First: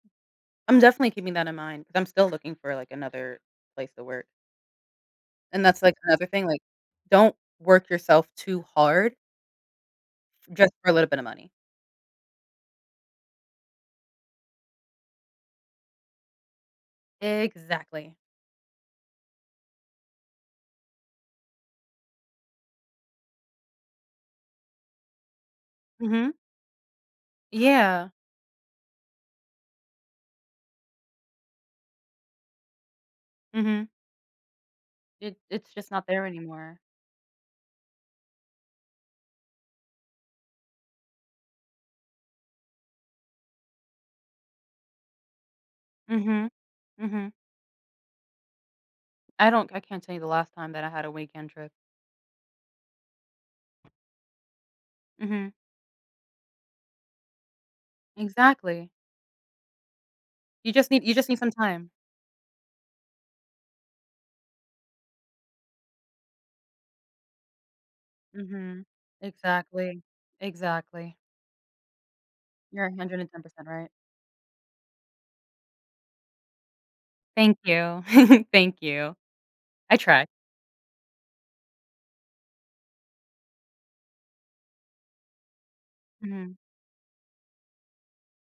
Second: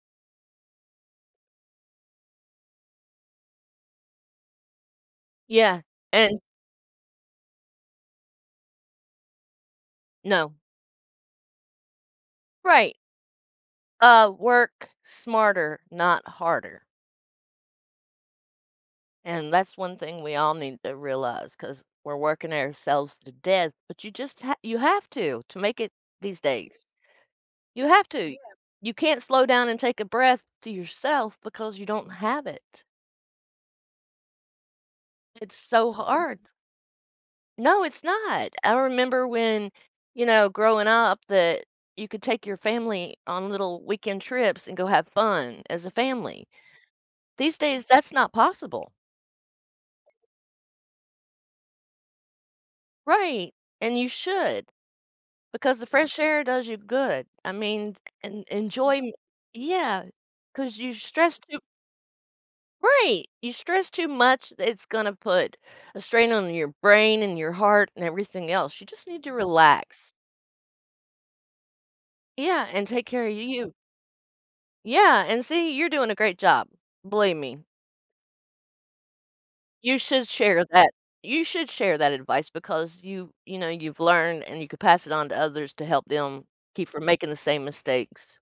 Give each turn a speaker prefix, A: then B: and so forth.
A: I'm definitely keeping that in mind, 'cause I'm still looking for, like, another place to work. And that's,
B: Yeah,
A: like, another
B: and
A: thing, like, don't work yourself too hard
B: No.
A: just for a little bit of money.
B: Right. Uh, work smarter, not harder.
A: Exactly.
B: And that's one thing we all need to realize 'cause we're working ourselves to death, but you just ha you have to, to make it
A: Mhm.
B: these days. You have
A: Yeah.
B: to. You can't slow down and take a breath to yourself because you don't have it.
A: Mhm. It
B: It's
A: it's
B: so
A: just not there
B: hard.
A: anymore.
B: No, it's not. I remember when, you know, growing up that you could take your family on little weekend trips and go have fun as a family.
A: Mhm, mhm.
B: These days, that's not possible.
A: I don't I can't tell you the last time that I had a weekend trip.
B: Right, and you should.
A: Mhm.
B: Because the fresh air does you good, I mean, en
A: Exactly.
B: enjoyme yeah.
A: You
B: 'Cause
A: just
B: you
A: need you just
B: stress
A: need some
B: too
A: time.
B: right! You stress too much, it's gonna put a strain on your brain, and your heart, and everything else,
A: Mhm.
B: you just need to
A: Exactly,
B: relax.
A: exactly.
B: Yeah,
A: You're
B: and
A: a
B: take
A: hundred
B: care
A: and
B: of
A: ten percent
B: you.
A: right.
B: Yeah, and see, you're doing a great job, believe
A: Thank
B: me.
A: you. Thank you.
B: You
A: I try.
B: should share that you should share that advice because you you know, you've learned and you could pass it on to others to help them
A: Mhm.
B: keep from making the same mistakes.